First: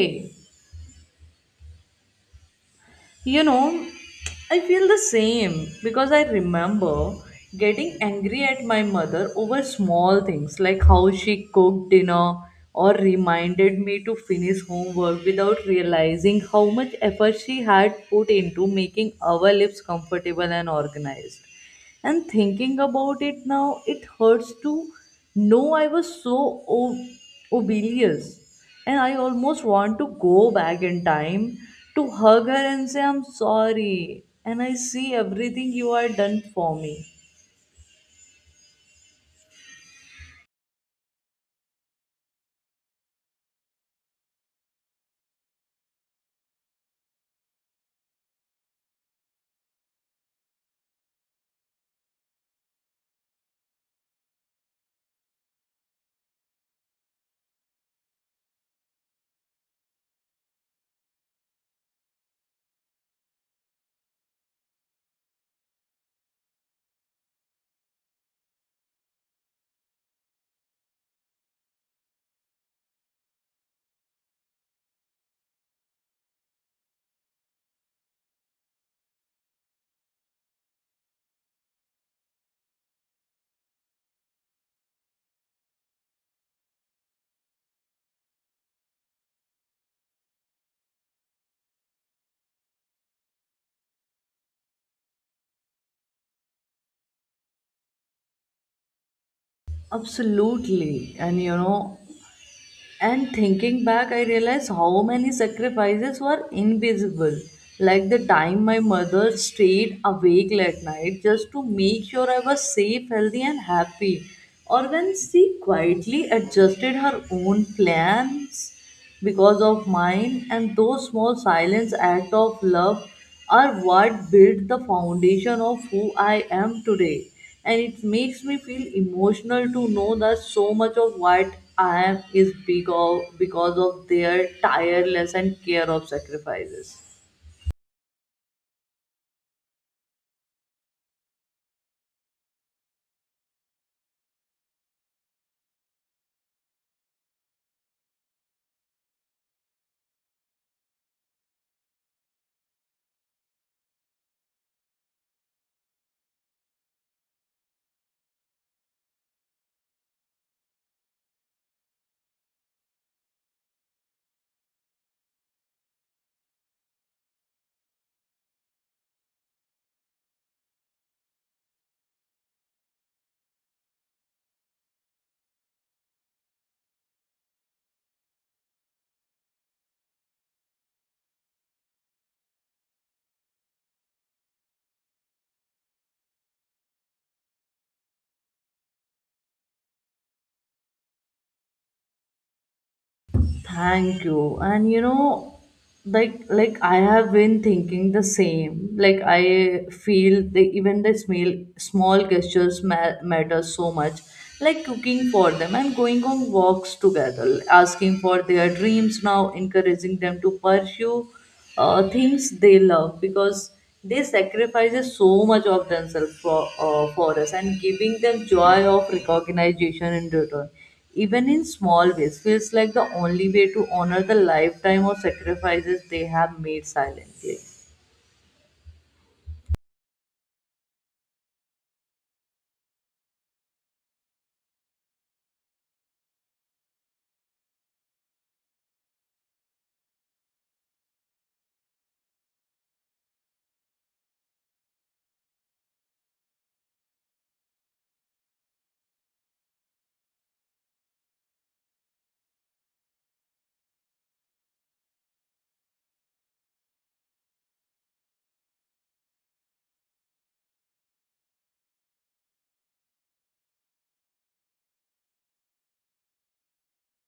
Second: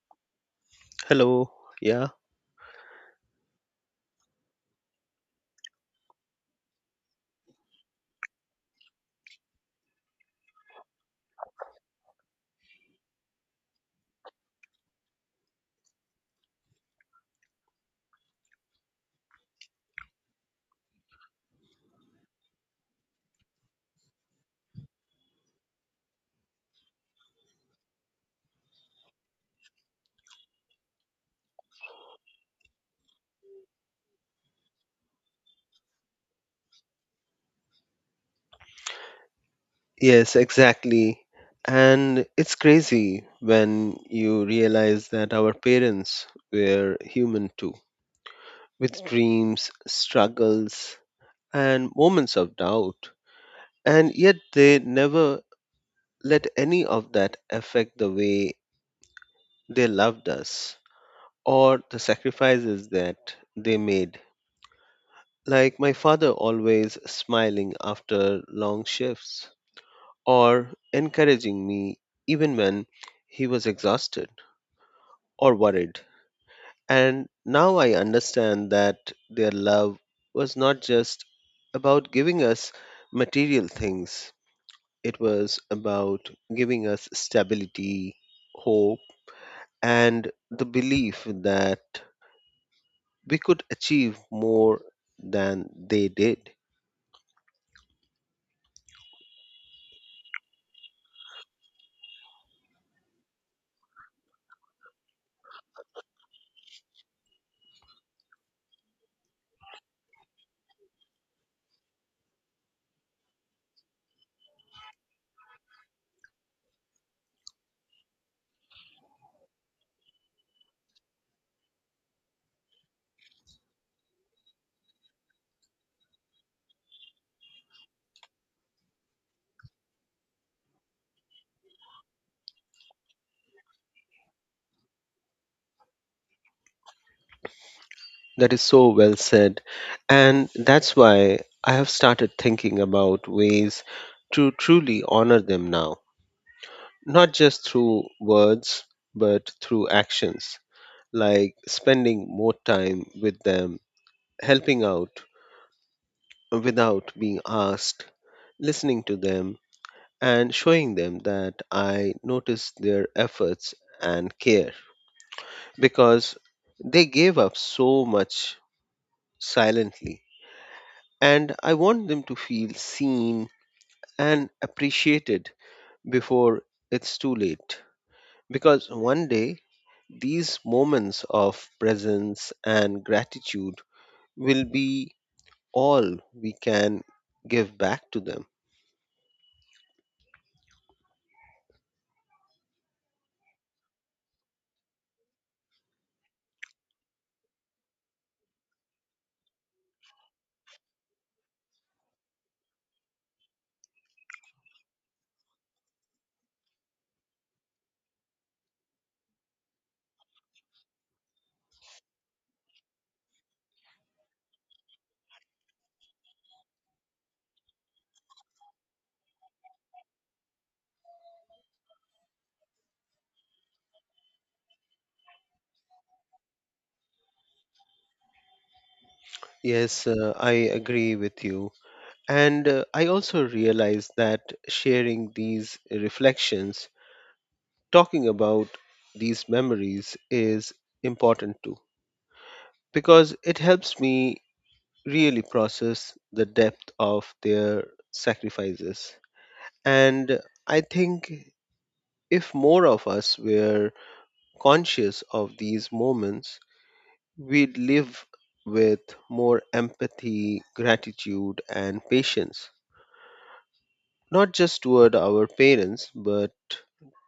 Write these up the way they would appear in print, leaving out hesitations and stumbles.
You Hello. Yeah. know, I feel the same because I remember getting angry at my mother over small things like how she cooked dinner or reminded me to finish homework without realizing how much effort she had put into making our lives comfortable and organized. And thinking about it now, it hurts to know I was so obelious. And I almost want to go back in time to hug her and say, I'm sorry. And I see everything you are done for me. Yes, exactly. And it's crazy when you realize that our parents were human too, with dreams, struggles, and moments of doubt. And yet they never let any of that affect the way they loved us or the sacrifices that they made. Like my father always smiling after long shifts or encouraging me even when he was exhausted or worried. And now I understand that their love was not just about giving us material things, it was about giving us stability, hope, and the belief that we could achieve more than they did. Absolutely. And you know, and thinking back, I realized how many sacrifices were invisible. Like the time my mother stayed awake late night just to make sure I was safe, healthy, and happy. Or when she quietly adjusted her own plans because of mine, and those small silence acts of love are what built the foundation of who I am today. And it makes me feel emotional to know that so much of what I am is because of their tireless and care of sacrifices. That is so well said. And that's why I have started thinking about ways to truly honor them now, not just through words, but through actions, like spending more time with them, helping out without being asked, listening to them, and showing them that I notice their efforts and care because they gave up so much silently and I want them to feel seen and appreciated before it's too late. Because one day, these moments of presence and gratitude will be all we can give back to them. Thank you. And you know, like I have been thinking the same. Like I feel the even the small gestures matter so much. Like cooking for them and going on walks together, asking for their dreams now, encouraging them to pursue things they love because they sacrifice so much of themselves for us and giving them joy of recognition in return even in small ways, feels like the only way to honor the lifetime of sacrifices they have made silently. Yes, I agree with you. And I also realize that sharing these reflections, talking about these memories is important too, because it helps me really process the depth of their sacrifices. And I think if more of us were conscious of these moments, we'd live with more empathy, gratitude, and patience, not just toward our parents, but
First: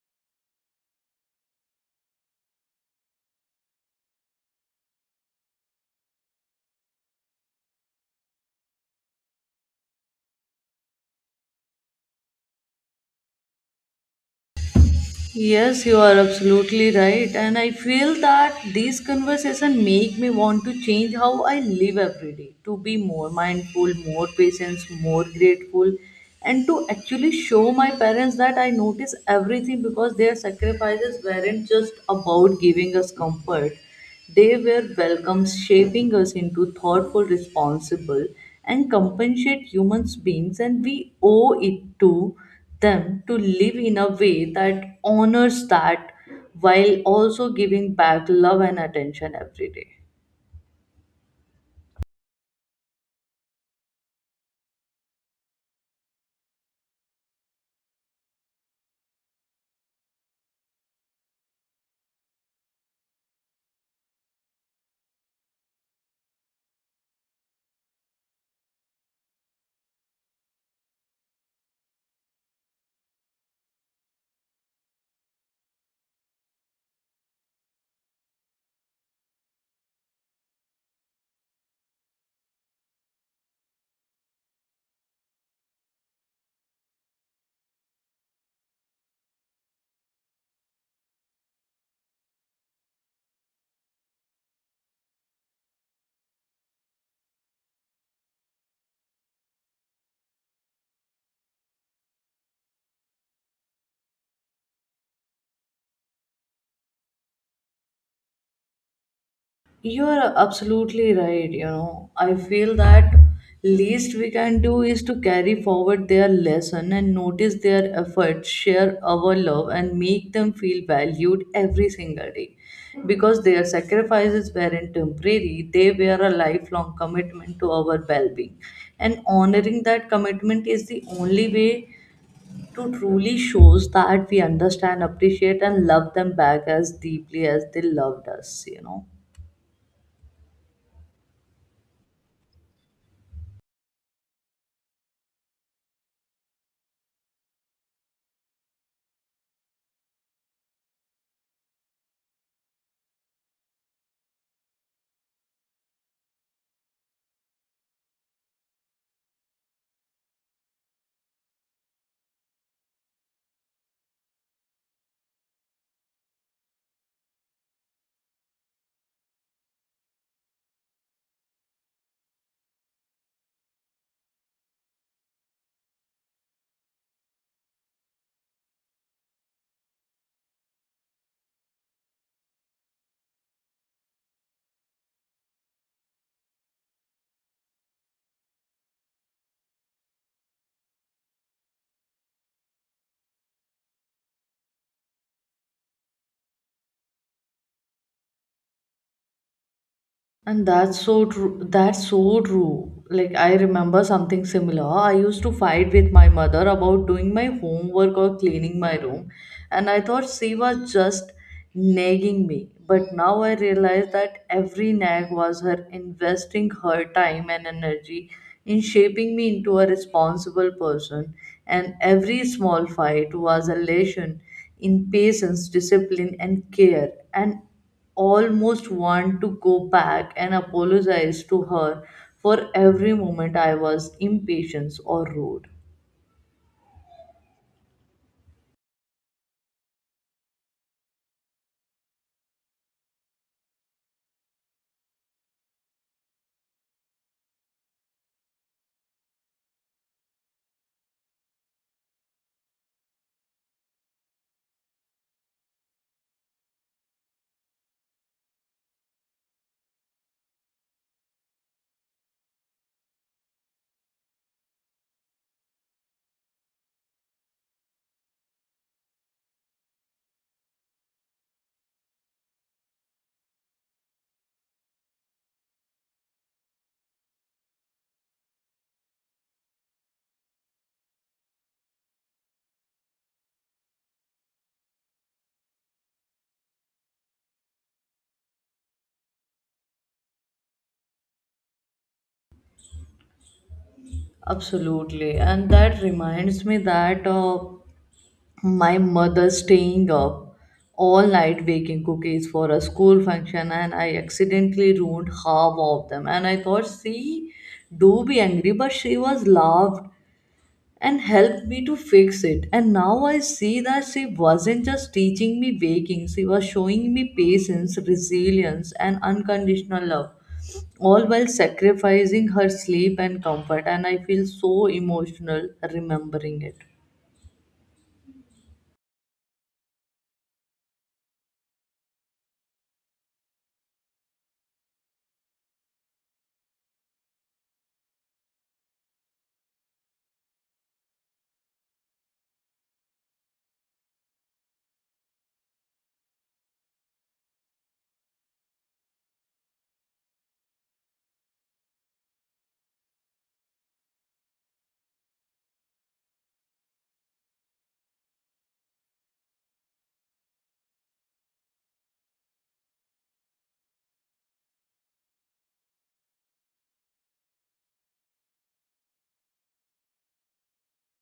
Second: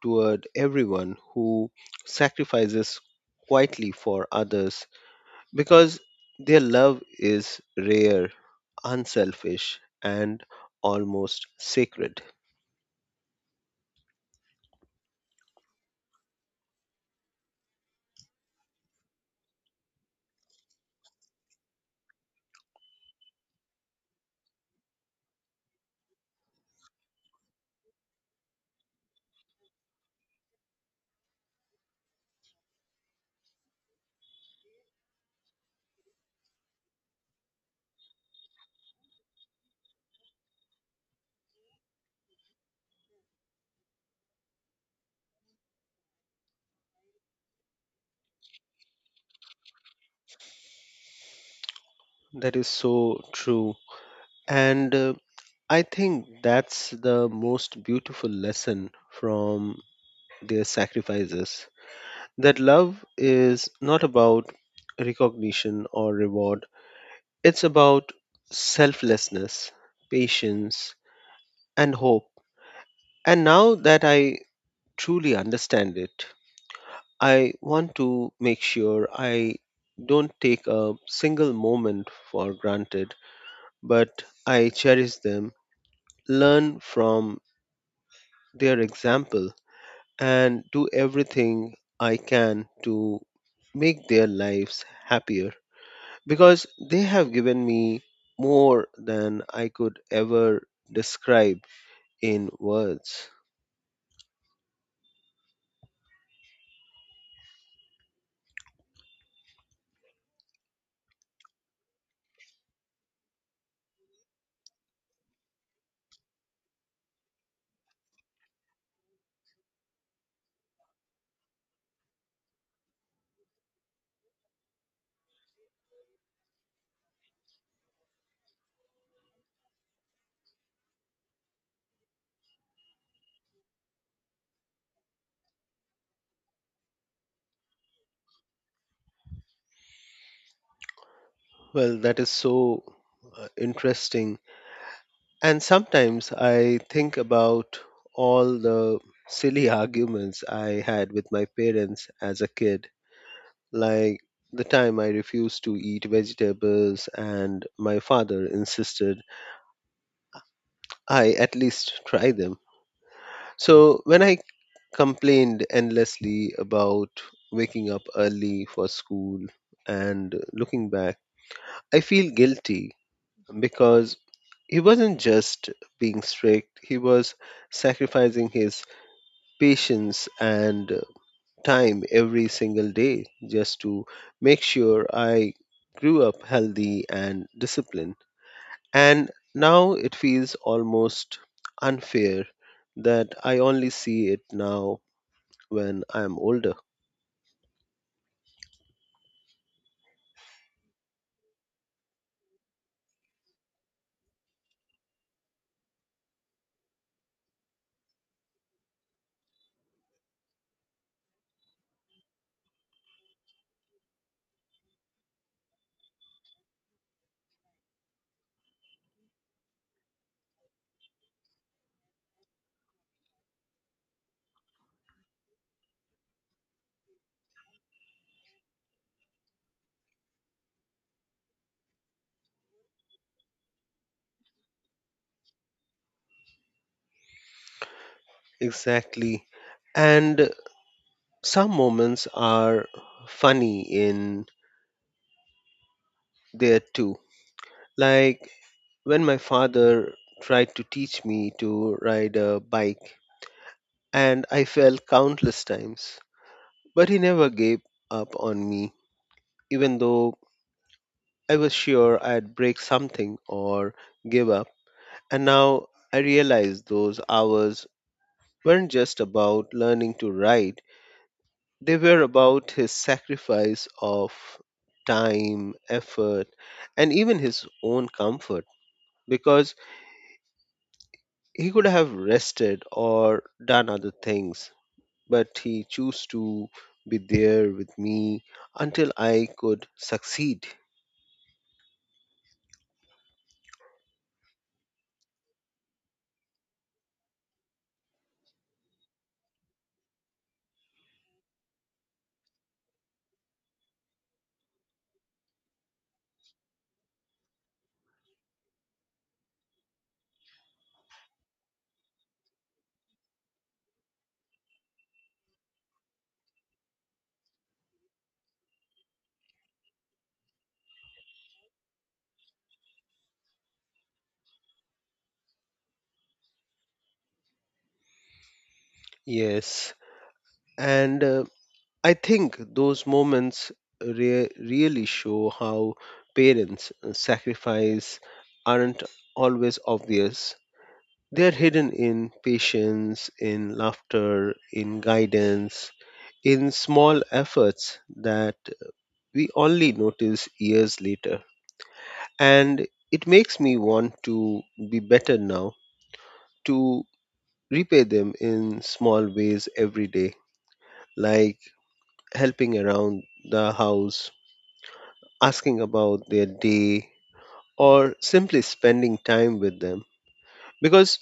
toward everyone who sacrifices quietly for others because their love is rare, unselfish, and almost sacred. Yes, you are absolutely right. And I feel that these conversations make me want to change how I live every day, to be more mindful, more patient, more grateful, and to actually show my parents that I notice everything because their sacrifices weren't just about giving us comfort. They were welcomes, shaping us into thoughtful, responsible, and compassionate human beings, and we owe it to them to live in a way that honors that while also giving back love and attention every day. That is so true. And I think that's the most beautiful lesson from their sacrifices that love is not about recognition or reward, it's about selflessness, patience, and hope. And now that I truly understand it, I want to make sure I don't take a single moment for granted, but I cherish them, learn from their example, and do everything I can to make their lives happier because they have given me more than I could ever describe in words. You are absolutely right. You know, I feel that least we can do is to carry forward their lesson and notice their efforts, share our love, and make them feel valued every single day. Because their sacrifices weren't temporary, they were a lifelong commitment to our well being. And honoring that commitment is the only way to truly shows that we understand, appreciate, and love them back as deeply as they loved us, you know. Well, that is so interesting. And sometimes I think about all the silly arguments I had with my parents as a kid, like the time I refused to eat vegetables and my father insisted I at least try them. So when I complained endlessly about waking up early for school and looking back, I feel guilty because he wasn't just being strict, he was sacrificing his patience and time every single day just to make sure I grew up healthy and disciplined. And now it feels almost unfair that I only see it now when I'm older. And that's so true. That's so true. Like, I remember something similar. I used to fight with my mother about doing my homework or cleaning my room, and I thought she was just nagging me. But now I realize that every nag was her investing her time and energy in shaping me into a responsible person, and every small fight was a lesson in patience, discipline, and care. And almost want to go back and apologize to her for every moment I was impatient or rude. Exactly. And some moments are funny in there too. Like when my father tried to teach me to ride a bike and I fell countless times. But he never gave up on me, even though I was sure I'd break something or give up. And now I realize those hours weren't just about learning to write, they were about his sacrifice of time, effort, and even his own comfort because he could have rested or done other things, but he chose to be there with me until I could succeed. Absolutely. And that reminds me that my mother staying up all night baking cookies for a school function and I accidentally ruined half of them. And I thought, see, do be angry, but she was laughed and helped me to fix it. And now I see that she wasn't just teaching me baking, she was showing me patience, resilience, and unconditional love, all while sacrificing her sleep and comfort. And I feel so emotional remembering it. Yes, and I think those moments really show how parents' sacrifice aren't always obvious. They're hidden in patience, in laughter, in guidance, in small efforts that we only notice years later. And it makes me want to be better now, to repay them in small ways every day, like helping around the house, asking about their day, or simply spending time with them because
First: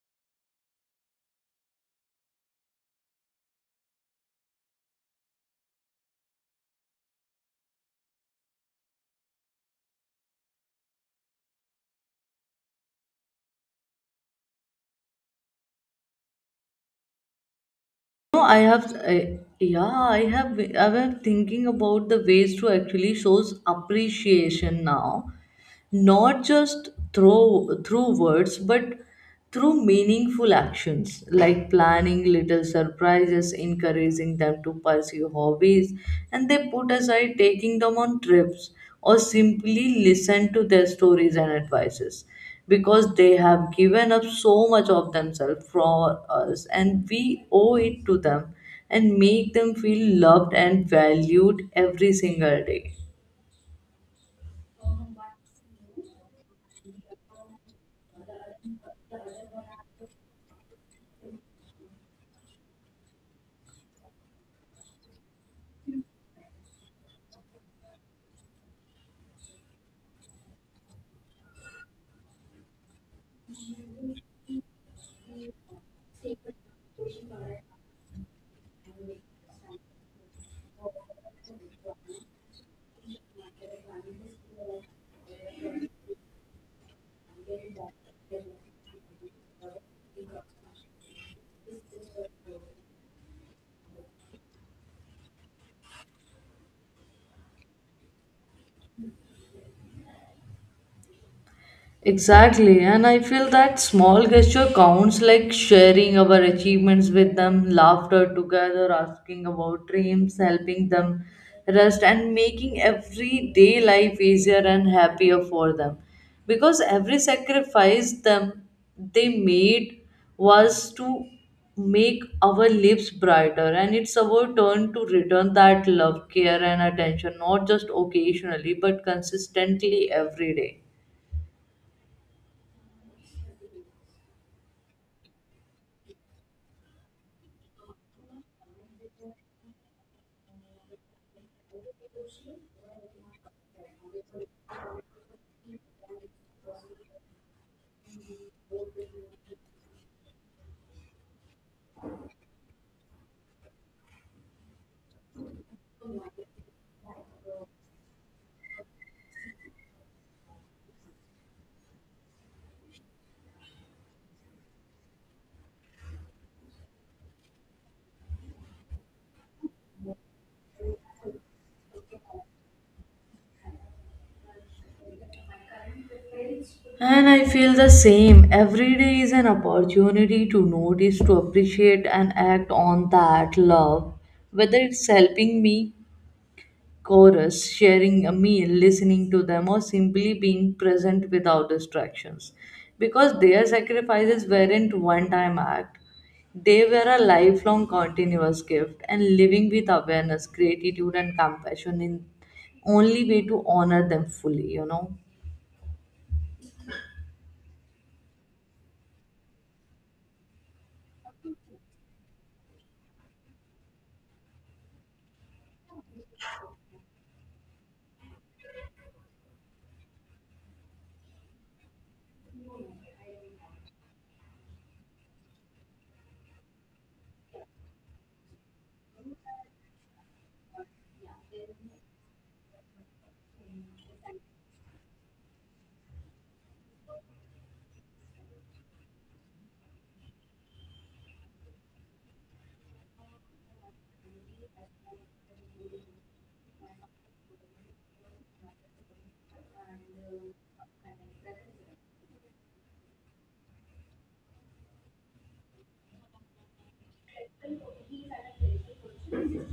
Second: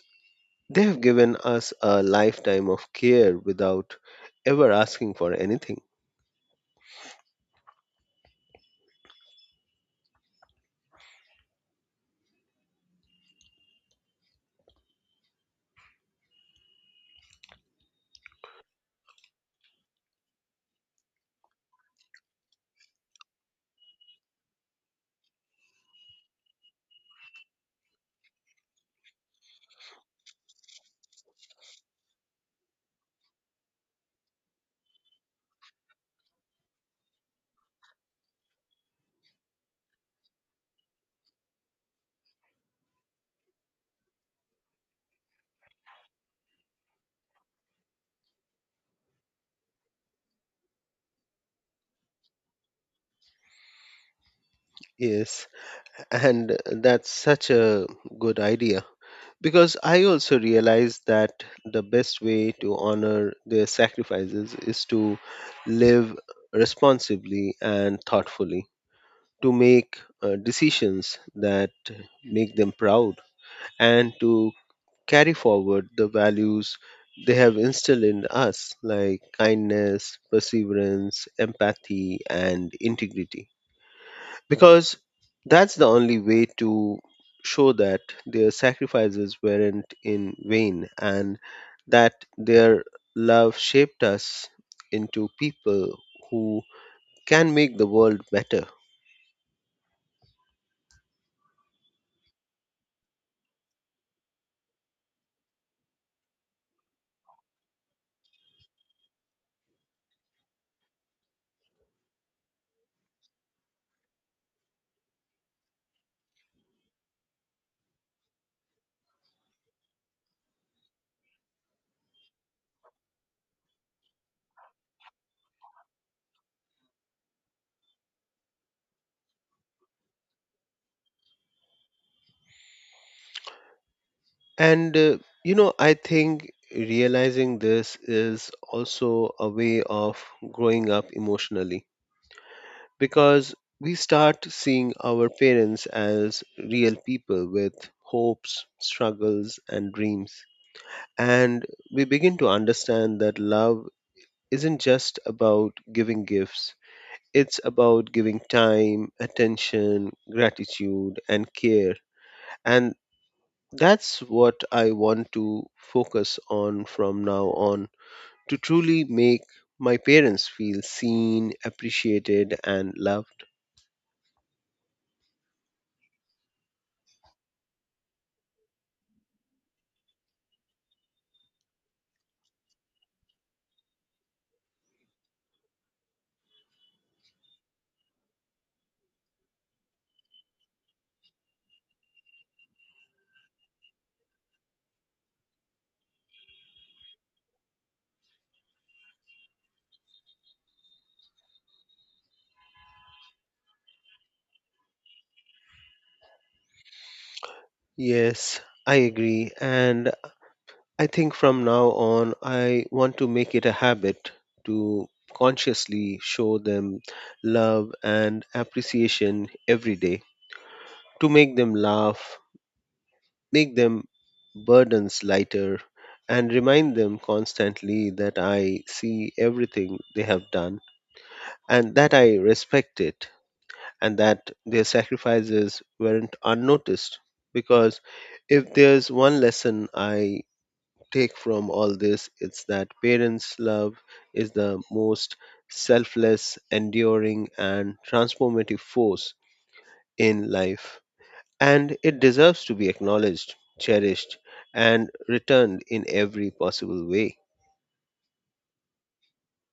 they have given us a lifetime of care without ever asking for anything. No, yeah, I have thinking about the ways to actually shows appreciation now, not just through words, but through meaningful actions like planning little surprises, encouraging them to pursue hobbies, and they put aside taking them on trips or simply listen to their stories and advices because they have given up so much of themselves for us and we owe it to them and make them feel loved and valued every single day. Yes, and that's such a good idea. Because I also realize that the best way to honor their sacrifices is to live responsibly and thoughtfully, to make decisions that make them proud, and to carry forward the values they have instilled in us, like kindness, perseverance, empathy, and integrity because that's the only way to show that their sacrifices weren't in vain and that their love shaped us into people who can make the world better. Exactly, and I feel that small gesture counts like sharing our achievements with them, laughter together, asking about dreams, helping them rest, and making everyday life easier and happier for them. Because every sacrifice them they made was to make our lives brighter, and it's our turn to return that love, care, and attention, not just occasionally, but consistently every day. And you know, I think realizing this is also a way of growing up emotionally because we start seeing our parents as real people with hopes, struggles, and dreams. And we begin to understand that love isn't just about giving gifts, it's about giving time, attention, gratitude, and care. And that's what I want to focus on from now on, to truly make my parents feel seen, appreciated, and loved. And I feel the same. Every day is an opportunity to notice, to appreciate, and act on that love. Whether it's helping me chorus, sharing a meal, listening to them, or simply being present without distractions. Because their sacrifices weren't one time act, they were a lifelong continuous gift. And living with awareness, gratitude, and compassion in only way to honor them fully, you know. Yes, I agree. And I think from now on, I want to make it a habit to consciously show them love and appreciation every day, to make them laugh, make them burdens lighter, and remind them constantly that I see everything they have done and that I respect it and that their sacrifices weren't unnoticed. Because if there's one lesson I take from all this is that parents' love is the most selfless, enduring, and transformative force in life. And it deserves to be acknowledged, cherished, and returned in every possible way.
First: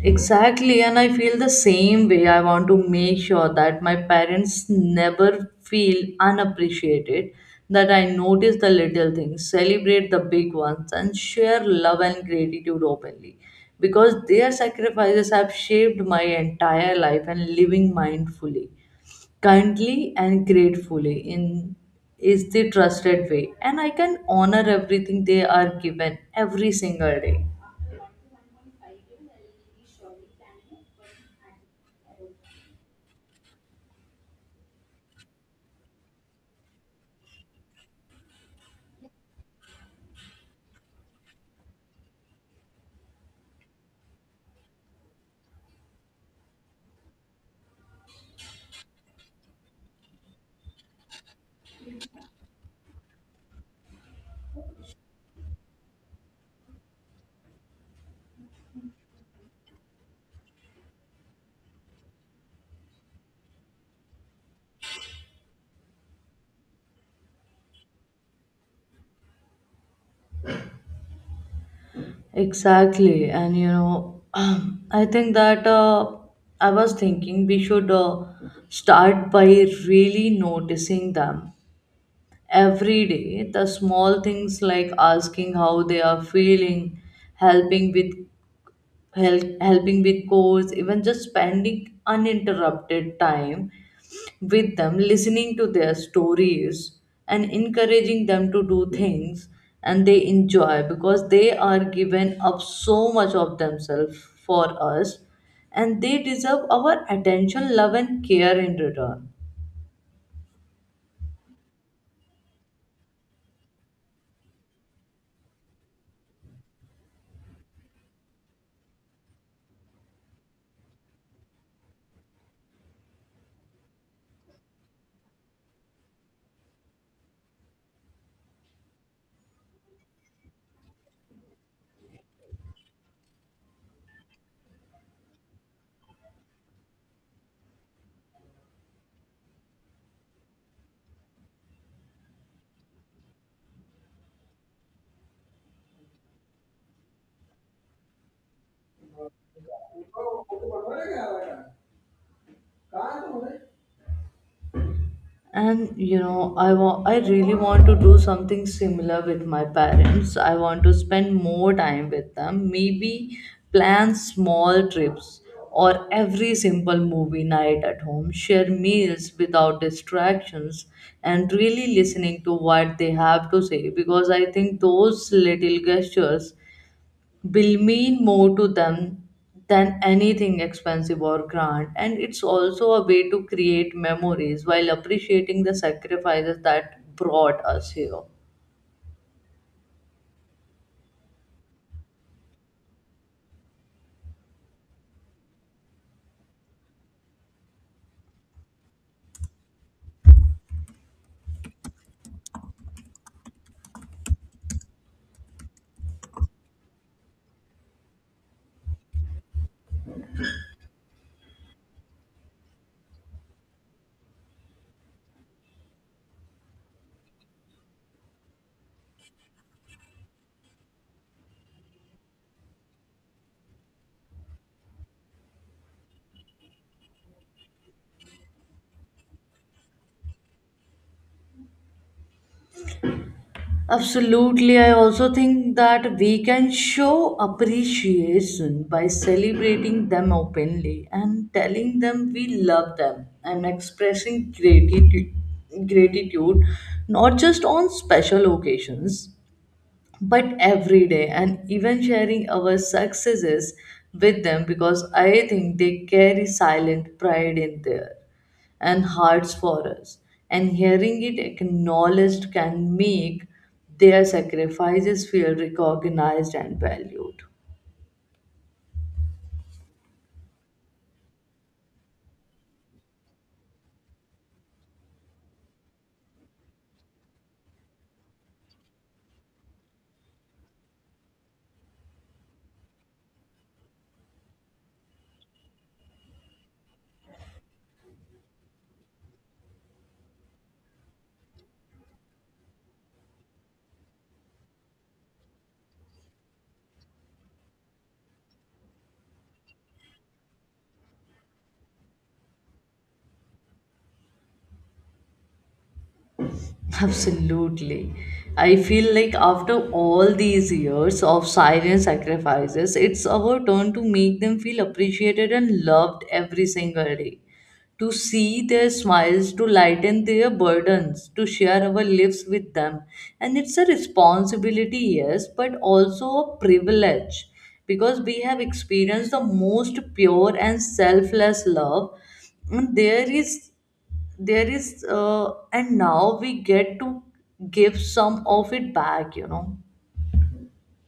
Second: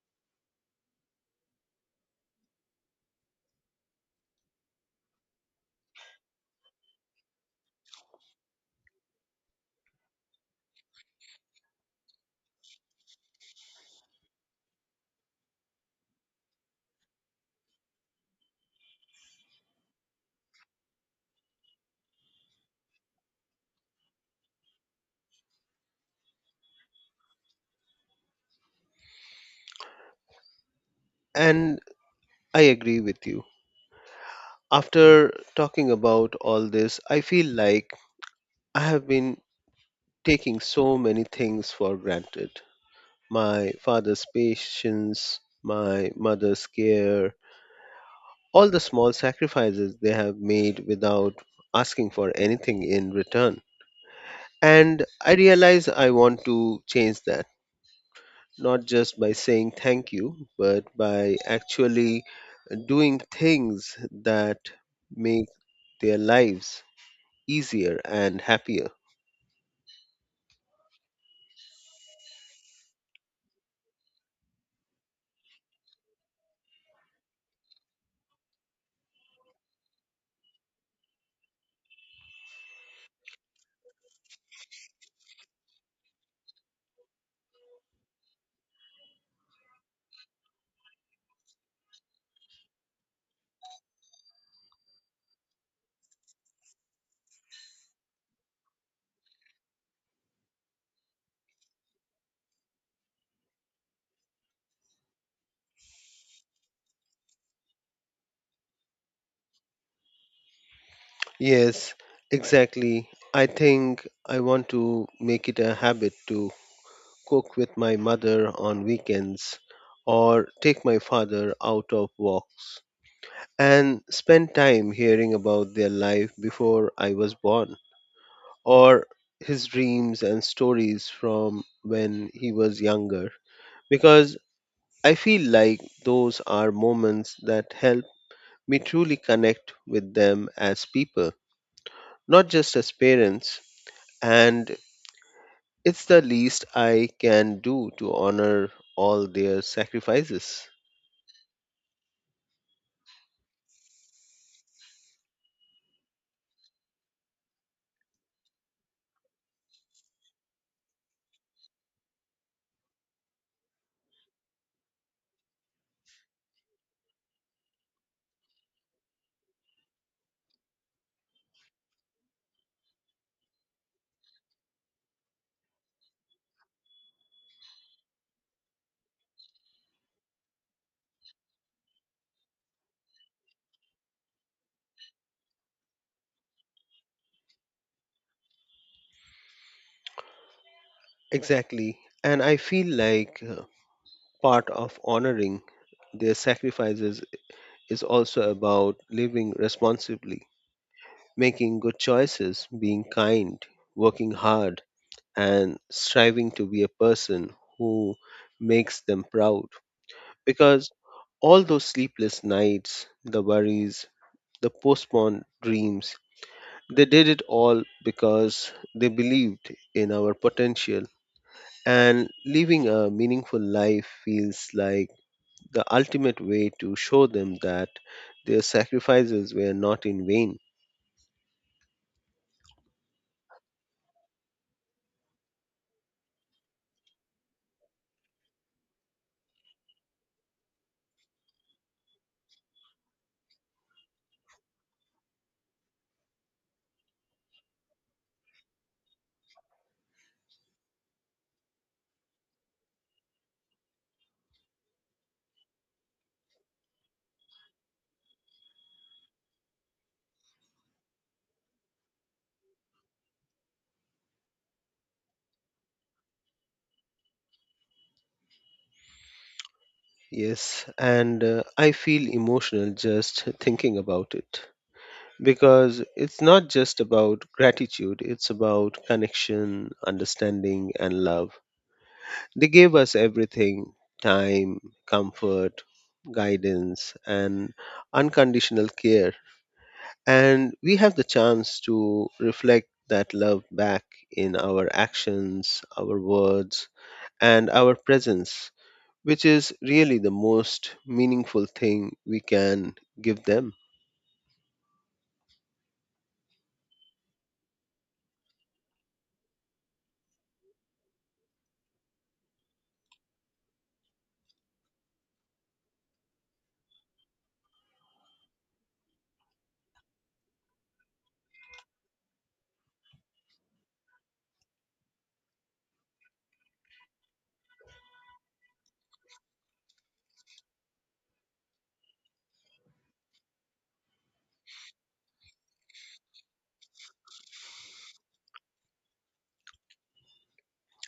Exactly, and I feel the same way. I want to make sure that my parents never feel unappreciated, that I notice the little things, celebrate the big ones, and share love and gratitude openly. Because their sacrifices have shaped my entire life and living mindfully, kindly, and gratefully in is the trusted way. And I can honor everything they are given every single day. And I agree with you. After talking about all this, I feel like I have been taking so many things for granted, my father's patience, my mother's care, all the small sacrifices they have made without asking for anything in return. And I realize I want to change that, not just by saying thank you, but by actually doing things that make their lives easier and happier. Exactly, and you know, I think that I was thinking we should start by really noticing them every day. The small things like asking how they are feeling, helping with helping with chores, even just spending uninterrupted time with them, listening to their stories, and encouraging them to do things and they enjoy because they are given up so much of themselves for us and they deserve our attention, love, and care in return. Yes, exactly. I think I want to make it a habit to cook with my mother on weekends or take my father out of walks and spent time hearing about their life before I was born, or his dreams and stories from when he was younger, because I feel like those are moments that help me truly connect with them as people, not just as parents, and it's the least I can do to honor all their sacrifices. And you know, I really want to do something similar with my parents. I want to spend more time with them, maybe plan small trips or every simple movie night at home, share meals without distractions and really listening to what they have to say, because I think those little gestures will mean more to them than anything expensive or grand, and it's also a way to create memories while appreciating the sacrifices that brought us here. Exactly, and I feel like part of honoring their sacrifices is also about living responsibly, making good choices, being kind, working hard, and striving to be a person who makes them proud. Because all those sleepless nights, the worries, the postponed dreams, they did it all because they believed in our potential. And living a meaningful life feels like the ultimate way to show them that their sacrifices were not in vain. Absolutely. I also think that we can show appreciation by celebrating them openly and telling them we love them and expressing gratitude not just on special occasions but every day, and even sharing our successes with them because I think they carry silent pride in there and hearts for us, and hearing it acknowledged can make their sacrifices feel recognized and valued. Yes, and I feel emotional just thinking about it because it's not just about gratitude, it's about connection, understanding, and love. They gave us everything, time, comfort, guidance, and unconditional care. And we have the chance to reflect that love back in our actions, our words, and our presence which is really the most meaningful thing we can give them. Absolutely. I feel like after all these years of silent sacrifices, it's our turn to make them feel appreciated and loved every single day. To see their smiles, to lighten their burdens, to share our lives with them. And it's a responsibility, yes, but also a privilege because we have experienced the most pure and selfless love. And there is and now we get to give some of it back, you know.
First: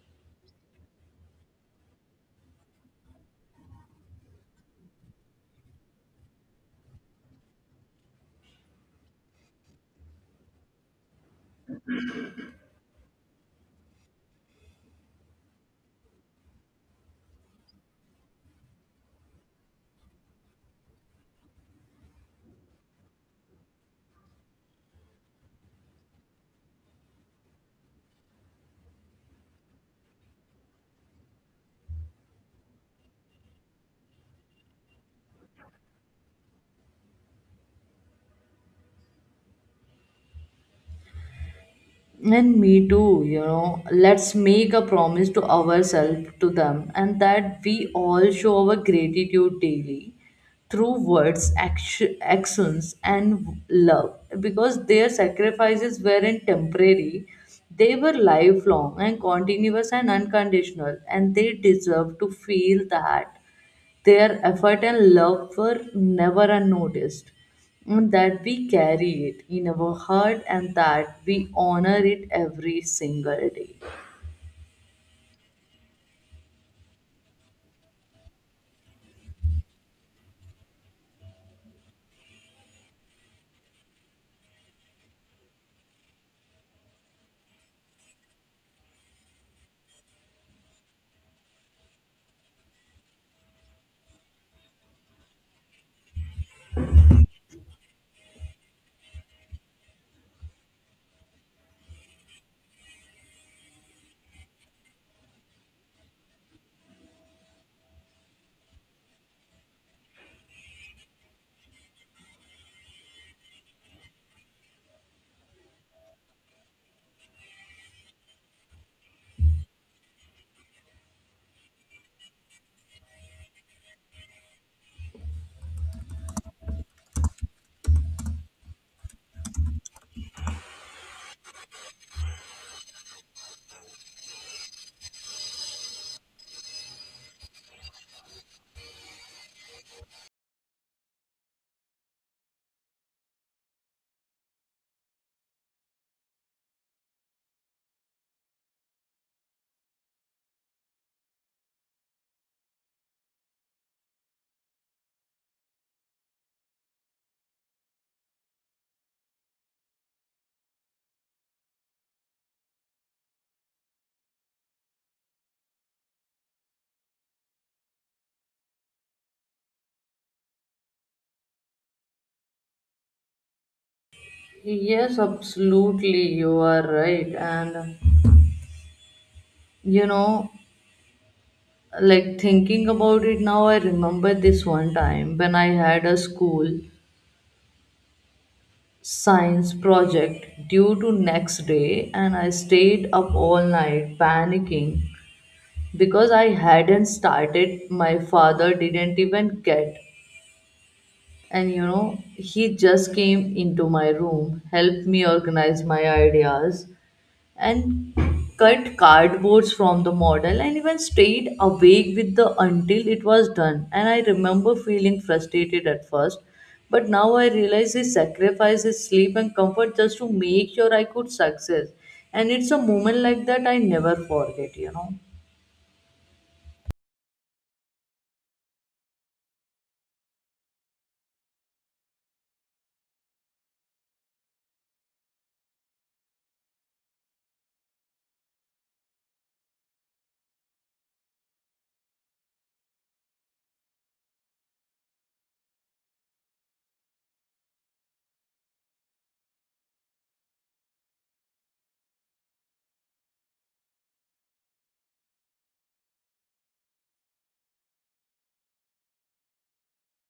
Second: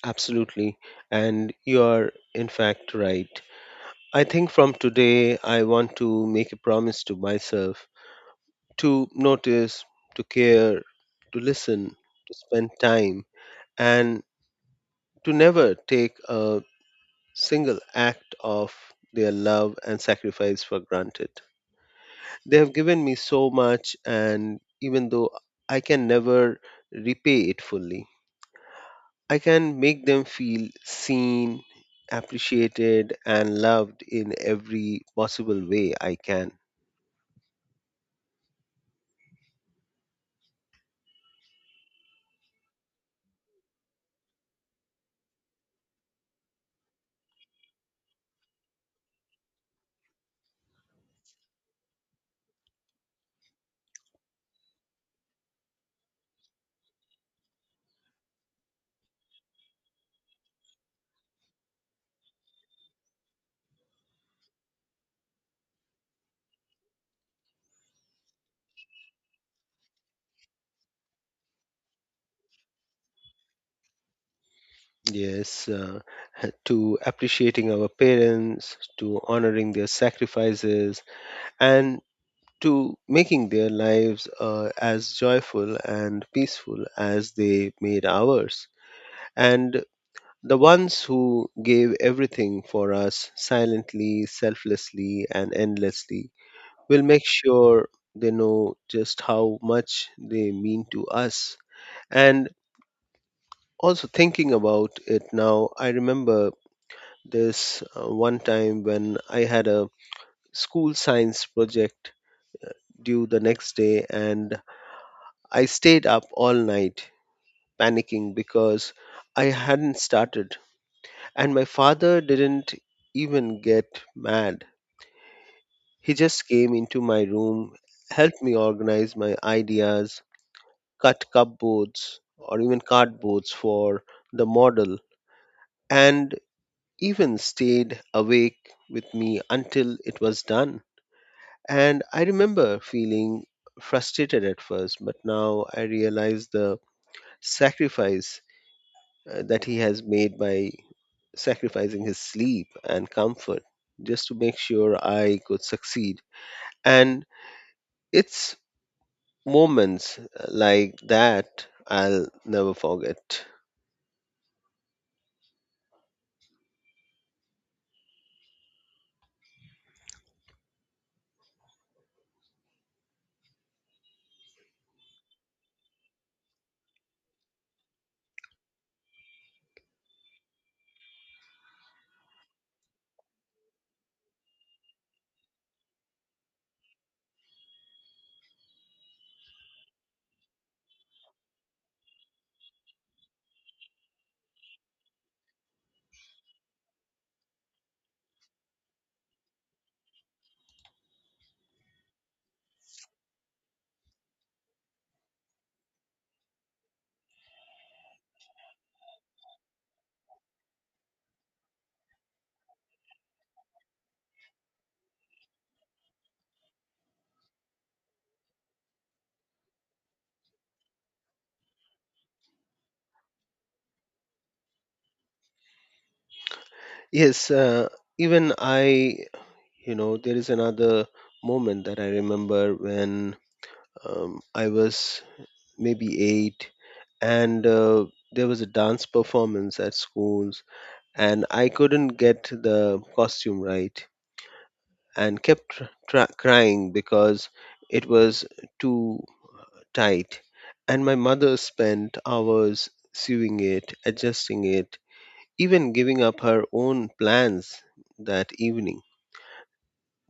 Absolutely. And you are, in fact, right. I think from today, I want to make a promise to myself to notice, to care, to listen, to spend time, and to never take a single act of their love and sacrifice for granted. They have given me so much, and even though I can never repay it fully, I can make them feel seen, appreciated, and loved in every possible way I can. And me too, you know, let's make a promise to ourselves, to them, and that we all show our gratitude daily through actions and love, because their sacrifices weren't temporary, they were lifelong and continuous and unconditional, and they deserve to feel that. Their effort and love were never unnoticed, and that we carry it in our heart and that we honor it every single day. Yes, to appreciating our parents, to honoring their sacrifices, and to making their lives as joyful and peaceful as they made ours. And the ones who gave everything for us silently, selflessly, and endlessly, we'll make sure they know just how much they mean to us. And also thinking about it now, I remember this one time when I had a school science project due the next day and I stayed up all night panicking because I hadn't started. And my father didn't even get mad. He just came into my room, helped me organize my ideas, cut cupboards or even cardboards for the model, and even stayed awake with me until it was done. And I remember feeling frustrated at first, but now I realize the sacrifice that he has made by sacrificing his sleep and comfort just to make sure I could succeed. And it's moments like that I'll never forget. Yes, absolutely, you are right. And you know, like thinking about it now, I remember this one time when I had a school science project due to next day, and I stayed up all night panicking because I hadn't started, my father didn't even get. And you know, he just came into my room, helped me organize my ideas, and cut cardboards from the model, and even stayed awake with the until it was done. And I remember feeling frustrated at first, but now I realize he sacrificed his sleep and comfort just to make sure I could success. And it's a moment like that I never forget, you know. Yes, even I, you know, there is another moment that I remember when I was maybe eight and there was a dance performance at schools and I couldn't get the costume right and kept crying because it was too tight. And my mother spent hours sewing it, adjusting it, even giving up her own plans that evening.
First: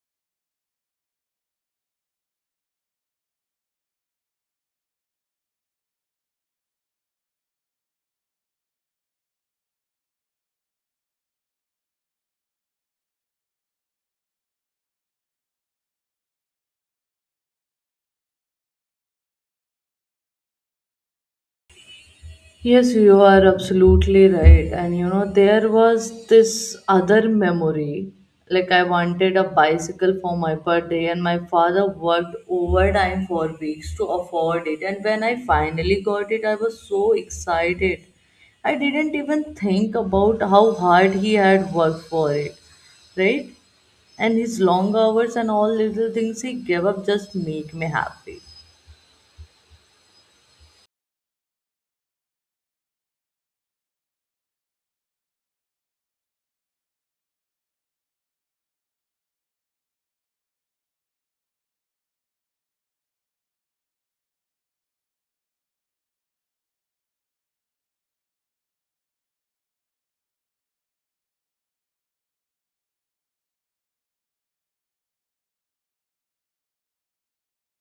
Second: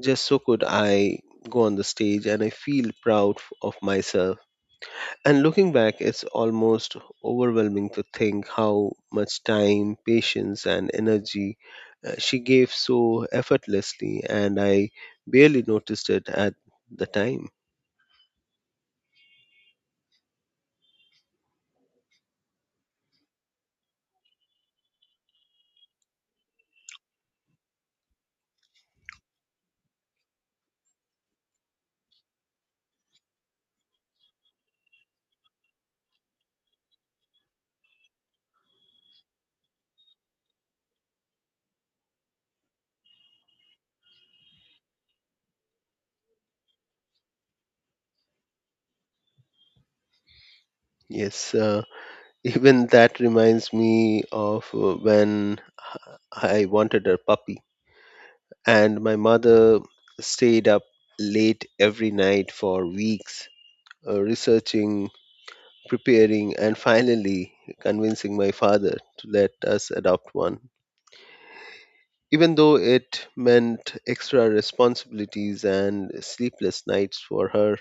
Just so could I go on the stage, and I feel proud of myself. And looking back, it's almost overwhelming to think how much time, patience, and energy she gave so effortlessly, and I barely noticed it at the time. Yes, you are absolutely right. And you know, there was this other memory. Like, I wanted a bicycle for my birthday, and my father worked overtime for weeks to afford it. And when I finally got it, I was so excited. I didn't even think about how hard he had worked for it, right? And his long hours and all little things he gave up just make me happy. Yes, even that reminds me of when I wanted a puppy, and my mother stayed up late every night for weeks researching, preparing, and finally convincing my father to let us adopt one. Even though it meant extra responsibilities and sleepless nights for her,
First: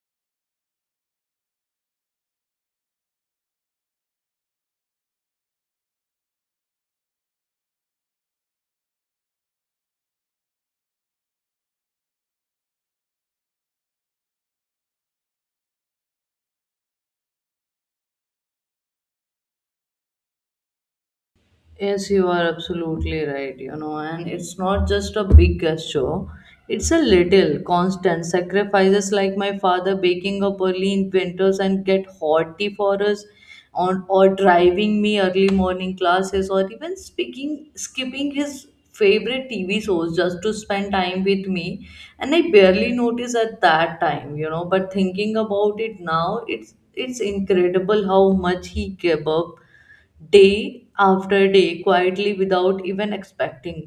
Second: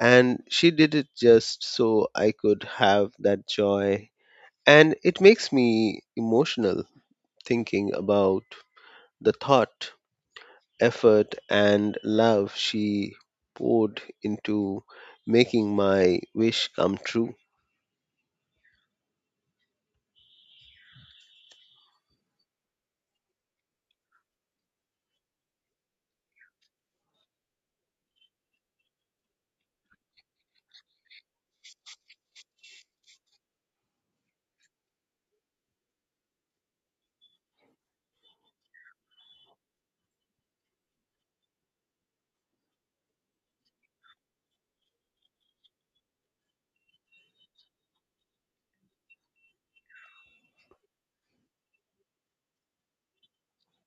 and she did it just so I could have that joy. And it makes me emotional thinking about the thought, effort, and love she poured into making my wish come true. Yes, you are absolutely right, you know, and it's not just a big gesture, it's a little constant sacrifices like my father baking up early in winters and get hot tea for us on or driving me early morning classes or even speaking skipping his favorite TV shows just to spend time with me, and I barely notice at that time, you know, but thinking about it now, it's incredible how much he gave up day after day quietly without even expecting,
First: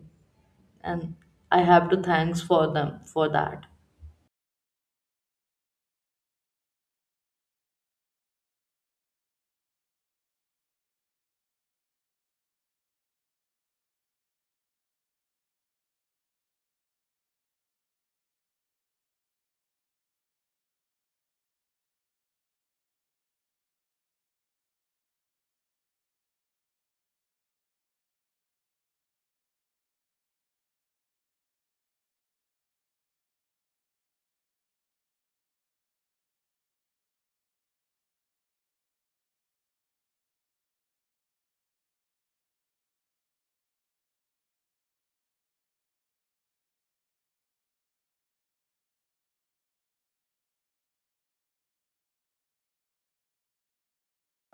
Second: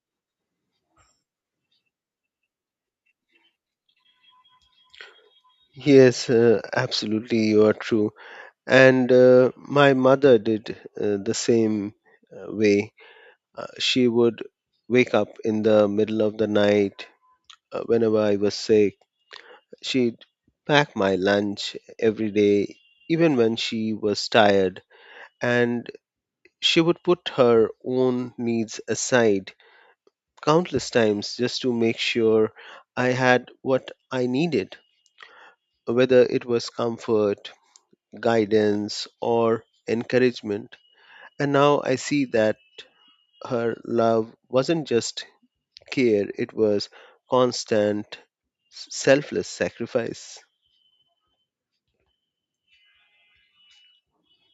and I have to thanks for them for that. Yes, absolutely, you are true. And my mother did the same way. She would wake up in the middle of the night whenever I was sick. She'd pack my lunch every day, even when she was tired. And she would put her own needs aside countless times just to make sure I had what I needed, whether it was comfort, guidance, or encouragement. And now I see that her love wasn't just care, it was constant, selfless sacrifice.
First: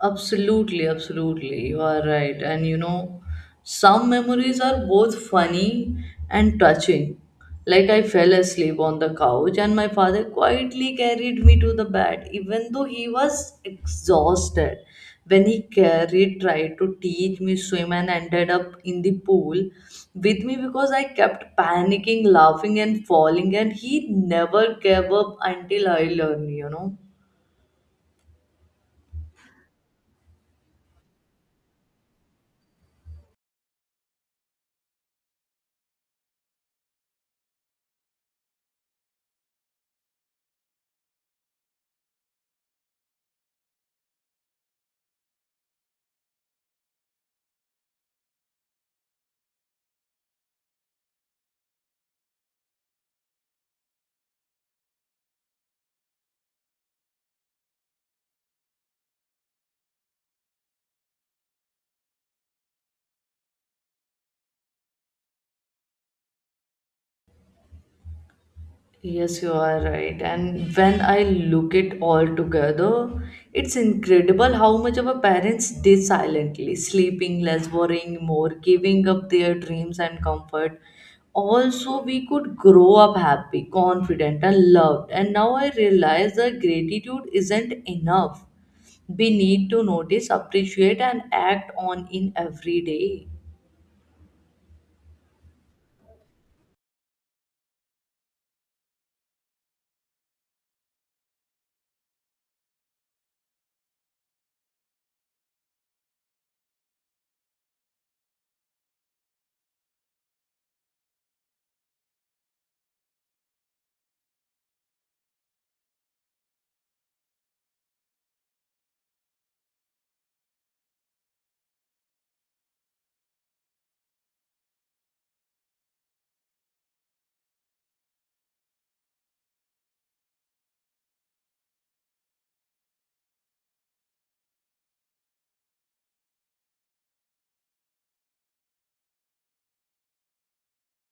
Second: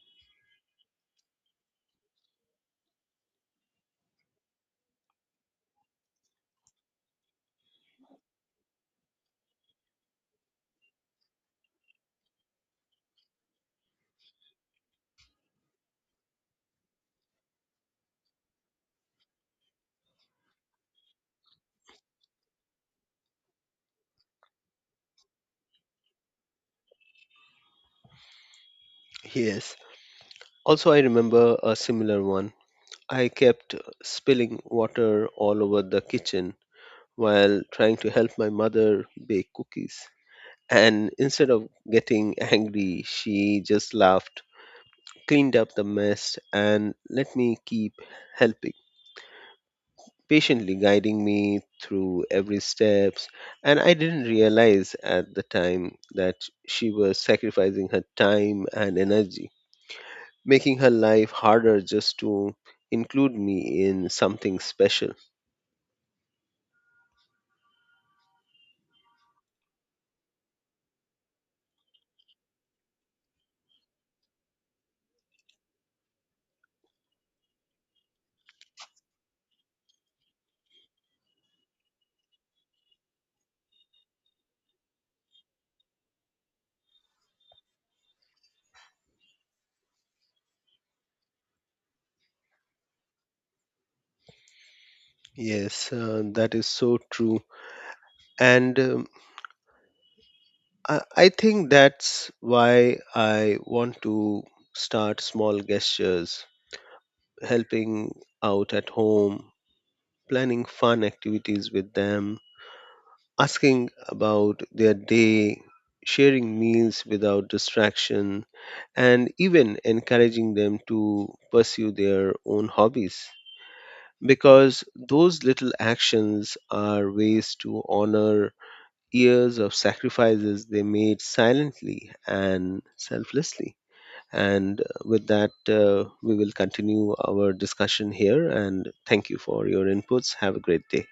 Absolutely, absolutely. You are right. And you know, some memories are both funny and touching. Like I fell asleep on the couch and my father quietly carried me to the bed, even though he was exhausted. Tried to teach me swim and ended up in the pool with me because I kept panicking, laughing and falling, and he never gave up until I learned, you know. Yes. Also, I remember a similar one. I kept spilling water all over the kitchen while trying to help my mother bake cookies. And instead of getting angry, she just laughed, cleaned up the mess, and let me keep helping, patiently guiding me through every steps. And I didn't realize at the time that she was sacrificing her time and energy, making her life harder just to include me in something special. Yes, you are right. And when I look it all together, it's incredible how much our parents did silently, sleeping less, worrying more, giving up their dreams and comfort. Also, we could grow up happy, confident, and loved. And now I realize that gratitude isn't enough. We need to notice, appreciate, and act on in every day. Yes, that is so true. And I, I think that's why I want to start small gestures, helping out at home, planning fun activities with them, asking about their day, sharing meals without distraction, and even encouraging them to pursue their own hobbies. Because those little actions are ways to honor years of sacrifices they made silently and selflessly. And with that, we will continue our discussion here. And thank you for your inputs. Have a great day.